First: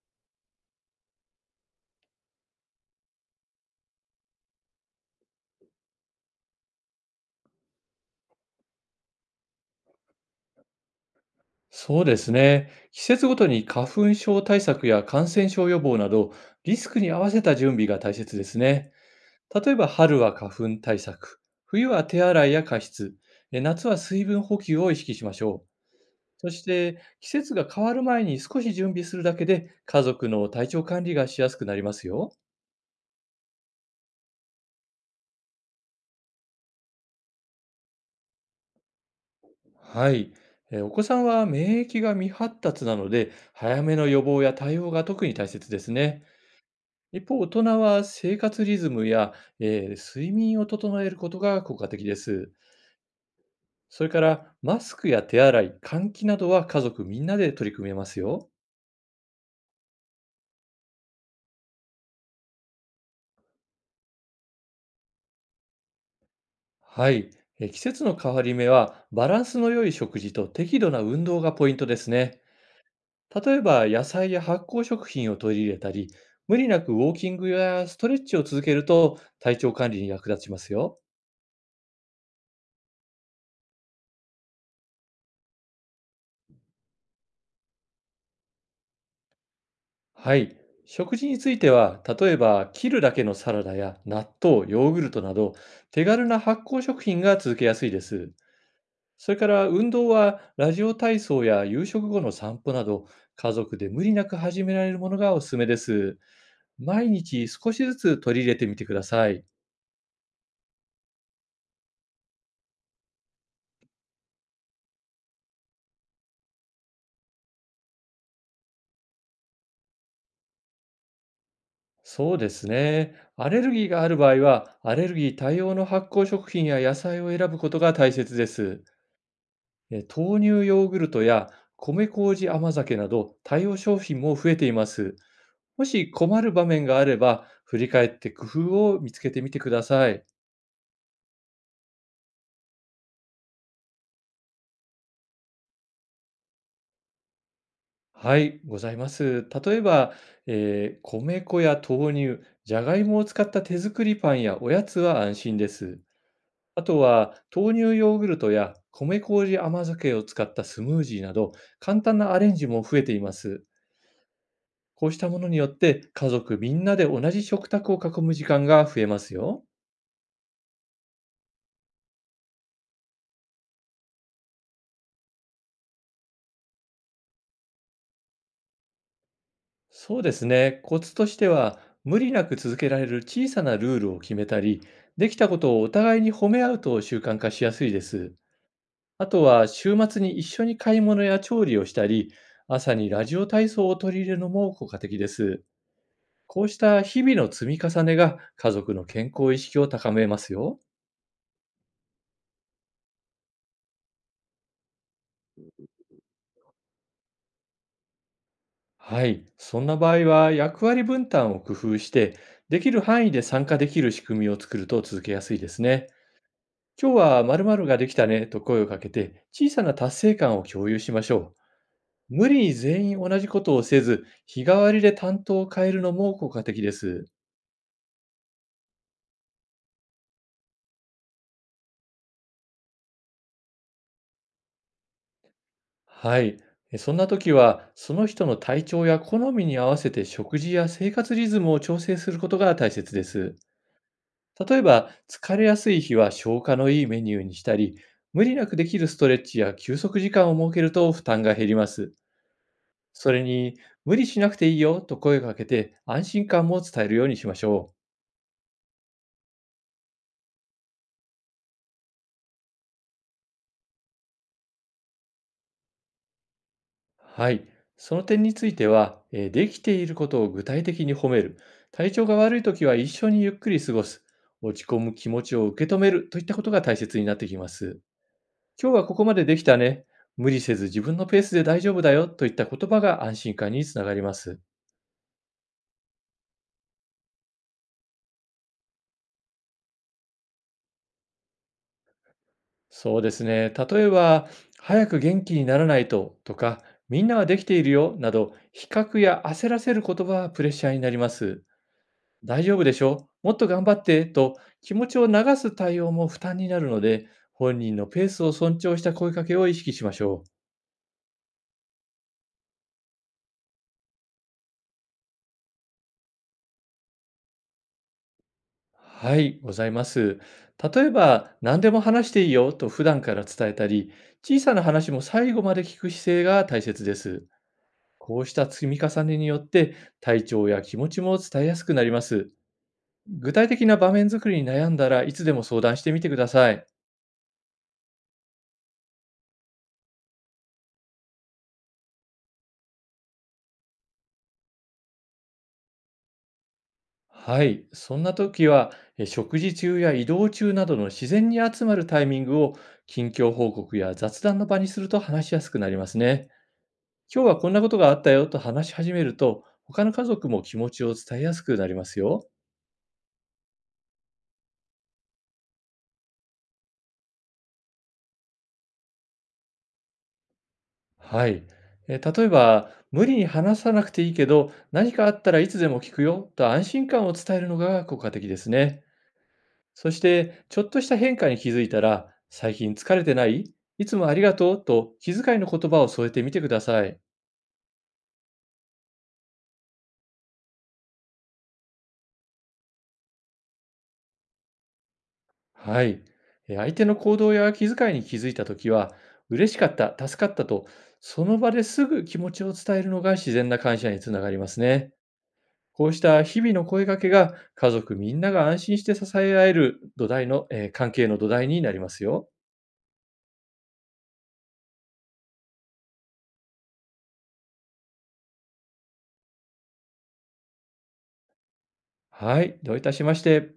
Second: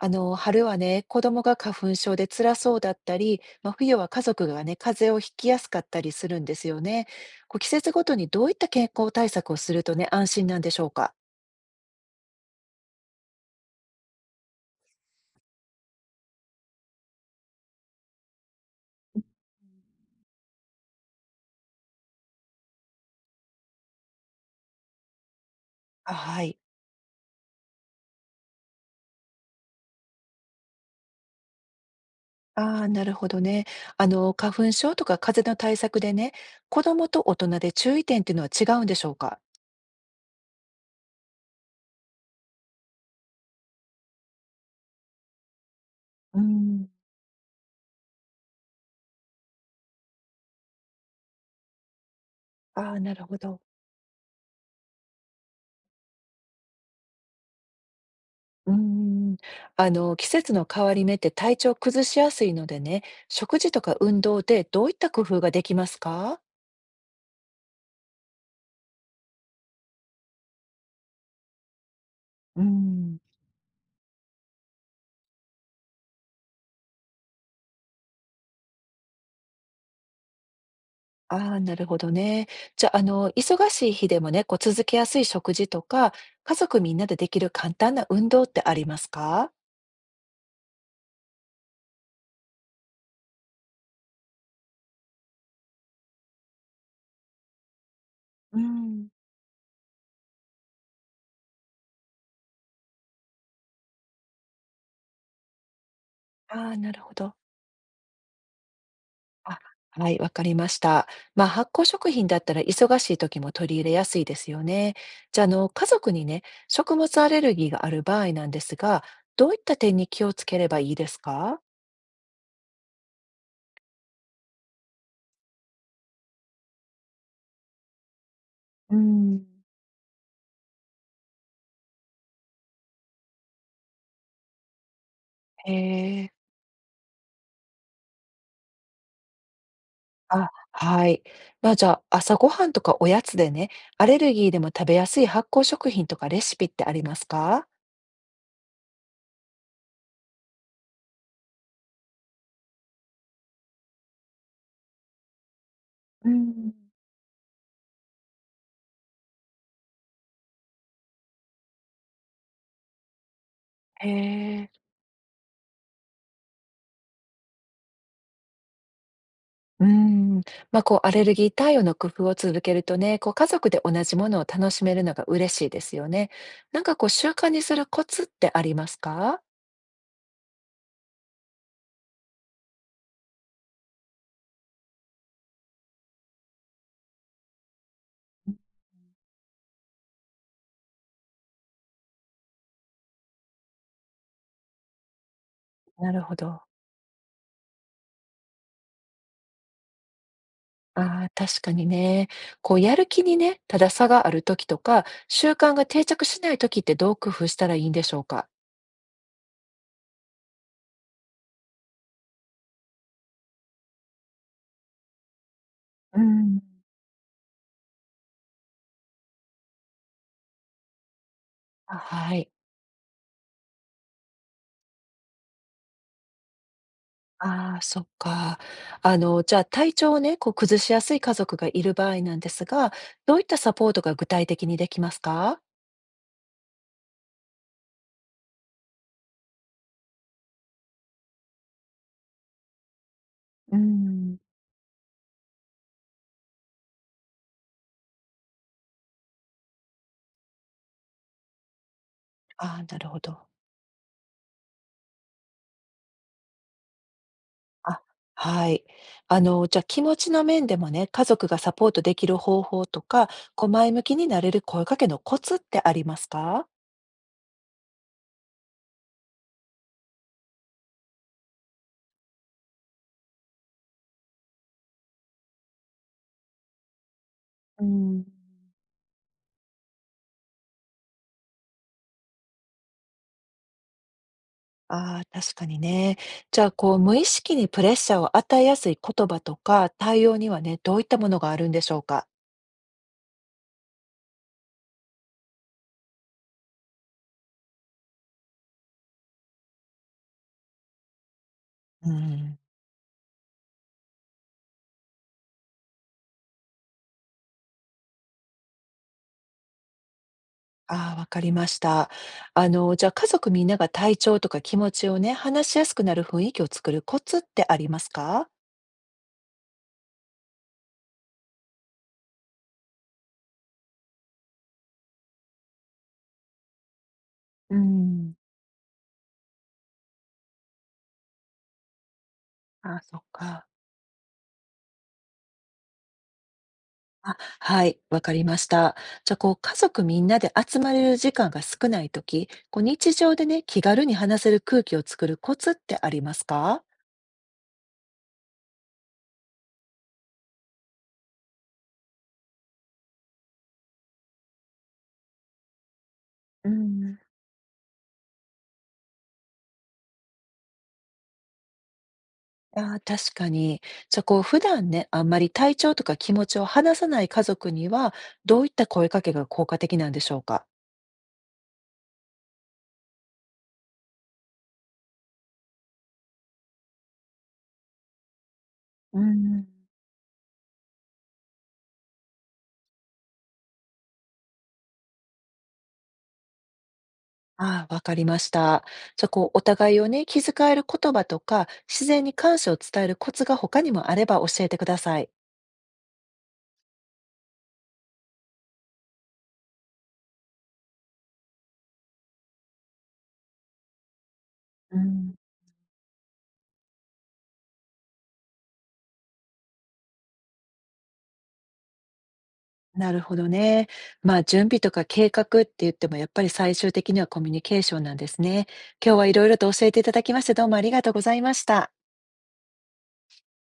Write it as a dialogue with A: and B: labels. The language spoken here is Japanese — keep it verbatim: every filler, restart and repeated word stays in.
A: あの、春はね、子供が花粉症で辛そうだったり、まあ、冬は家族がね、風邪をひきやすかったりするんですよね。こう季節ごとにどういった健康対策をするとね、安心なんでしょうか。
B: そうですね。季節ごとに花粉症対策や感染症予防など、リスクに合わせた準備が大切ですね。例えば、春は花粉対策、冬は手洗いや加湿、え夏は水分補給を意識しましょう。
A: は
B: そ
A: い。
B: して、季節が変わる前に少し準備するだけで、家族の体調管理がしやすくなりますよ。
A: ああ、なるほどね。あの、花粉症とか風邪の対策でね、子供と大人で注意点っていうのは違うんでしょうか。
B: はい。えーお子さんは免疫が未発達なので、早めの予防や対応が特に大切ですね。
A: うん。
B: 一方、大人は生活リズムや、えー睡眠を整えることが効果的です。
A: ああ、なるほど。
B: それから、マスクや手洗い、換気などは家族みんなで取り組めますよ。
A: うん、あの、季節の変わり目って体調崩しやすいのでね、食事とか運動でどういった工夫ができますか。
B: はい。えー季節の変わり目は、バランスの良い食事と適度な運動がポイントですね。
A: うん。
B: 例えば野菜や発酵食品を取り入れたり、無理なくウォーキングやストレッチを続けると体調管理に役立ちますよ。
A: ああ、なるほどね。じゃあ、あの、忙しい日でもね、こう続けやすい食事とか、家族みんなでできる簡単な運動ってありますか？
B: はい。食事については、例えば切るだけのサラダや納豆、ヨーグルトなど手軽な発酵食品が続けやすいです。
A: うん。
B: それから運動はラジオ体操や夕食後の散歩など家族で無理なく始められるものがおすすめです。
A: ああ、なる
B: 毎
A: ほど。
B: 日少しずつ取り入れてみてください。
A: あ、はい、わかりました。まあ、発酵食品だったら忙しい時も取り入れやすいですよね。じゃあ、あの、家族にね、食物アレルギーがある場合なんですが、どういった点に気をつければいいですか？
B: そうですね。アレルギーがある場合は、アレルギー対応の発酵食品や野菜を選ぶことが大切です。
A: うーん。
B: え豆乳ヨーグルトや米麹甘酒など対応商品も増えています。
A: へ
B: もし
A: え。
B: 困る場面があれば、振り返って工夫を見つけてみてください。
A: あ、はい。まあ、じゃあ、朝ごはんとかおやつでね、アレルギーでも食べやすい発酵食品とかレシピってありますか？
B: はい、ございます。例えば、えー米粉や豆乳、じゃがいもを使った手作りパンやおやつは安心です。
A: うん。
B: あとは豆乳ヨーグルトや米麹甘酒を使ったスムージーなど、簡単なアレンジも増えています。
A: へえ、
B: こうしたものによって家族みんなで同じ食卓を囲む時間が増えますよ。
A: うん。ま、こうアレルギー対応の工夫を続けるとね、こう家族で同じものを楽しめるのが嬉しいですよね。なんかこう習慣にするコツってありますか？
B: そうですね。コツとしては、無理なく続けられる小さなルールを決めたり、できたことをお互いに褒め合うと習慣化しやすいです。あとは週末に一緒に買い物や調理をしたり、朝にラジオ体操を取り入れるのも効果的です。
A: なるほど。
B: こうした日々の積み重ねが家族の健康意識を高めますよ。
A: ああ、確かにね。こうやる気にね、ただ差がある時とか、習慣が定着しない時ってどう工夫したらいいんでしょうか？
B: はい。そんな場合は役割分担を工夫して、できる範囲で参加できる仕組みを作ると続けやすいですね。
A: うん。
B: 今日は〇〇ができたねと声をかけて、小さな達成感を共有しましょ
A: あ、は
B: う。無
A: い。
B: 理に全員同じことをせず、日替わりで担当を変えるのも効果的です。
A: ああ、そっか。あの、じゃあ体調をね、こう崩しやすい家族がいる場合なんですが、どういったサポートが具体的にできますか？
B: はい。えそんな時は、その人の体調や好みに合わせて食事や生活リズムを調整することが大切です。
A: うーん。
B: 例えば、疲れやすい日は消化のいいメニューにしたり、無理なくできるストレッチや休息時間を設けると負担が減ります。
A: ああ、なるほ
B: それ
A: ど。
B: に、無理しなくていいよと声をかけて安心感も伝えるようにしましょ
A: あ、はい。あの、じゃあ気持ちの面でもね、家族がサポートできる方法とか、こう前向きになれる声かけのコツってありますか？
B: う。はい。その点については、えーできていることを具体的に褒める、体調が悪い時は一緒にゆっくり過ごす、落ち込む気持ちを受け止めるといったことが大切になってきま
A: うー
B: す。
A: ん。
B: 今日はここまでできたね。無理せず自分のペースで大丈夫だよといった言葉が安心感につながります。
A: ああ、確かにね。じゃあ、こう無意識にプレッシャーを与えやすい言葉とか、対応にはね、どういったものがあるんでしょうか？
B: そうですね。例えば、早く元気にならないととか、みんなはできているよなど、比較や焦らせる言葉はプレッシャーになります。
A: うーん。
B: 大丈夫でしょもっと頑張ってと気持ちを流す対応も負担になるので、本人のペースを尊重した声かけを意識しましょ
A: ああ、わかりました。あの、じゃあ家族みんなが体調とか気持ちをね、話しやすくなる雰囲気を作るコツってありますか？
B: う。はい、ございます。例えば、何でも話していいよと普段から伝えたり、小さな話も最後まで聞く姿勢が大切です。
A: うーん、
B: こうした積み重ねによって体調や気持ちも伝えやすくなります。
A: あ、そっ
B: 具
A: か。
B: 体的な場面作りに悩んだらいつでも相談してみてください。
A: あ、はい、わかりました。じゃあ、こう、家族みんなで集まれる時間が少ないとき、こう、日常でね、気軽に話せる空気を作るコツってありますか？
B: はい、そんな時はえ食事中や移動中などの自然に集まるタイミングを近況報告や雑談の場にすると話しやすくなりますね。
A: うーん。
B: 今日はこんなことがあったよと話し始めると他の家族も気持ちを伝えやすくなりますよ。
A: あー確かに。じゃあ、こう、普段ね、あんまり体調とか気持ちを話さない家族には、どういった声かけが効果的なんでしょうか？
B: はい。えー例えば、無理に話さなくていいけど、何かあったらいつでも聞くよと安心感を伝えるのが効果的ですね。
A: うん。
B: そして、ちょっとした変化に気づいたら、最近疲れてないいつもありがとうと気遣いの言葉を添えてみてください。
A: ああ、わかりました。じゃあ、こう、お互いをね、気遣える言葉とか、自然に感謝を伝えるコツが他にもあれば教えてください。
B: はい。えー相手の行動や気遣いに気づいたときは、嬉しかった、助かったと、その場ですぐ気持ちを伝えるのが自然な感謝につながります
A: う
B: ね。
A: ん、
B: こうした日々の声掛けが、家族みんなが安心して支え合える土台の、えー関係の土台になりますよ。
A: なるほどね。まあ、準備とか計画って言っても、やっぱり最終的にはコミュニケーションなんですね。今日はいろいろと教えていただきまして、どうもありがとうございました。
B: はい、どういたしまして。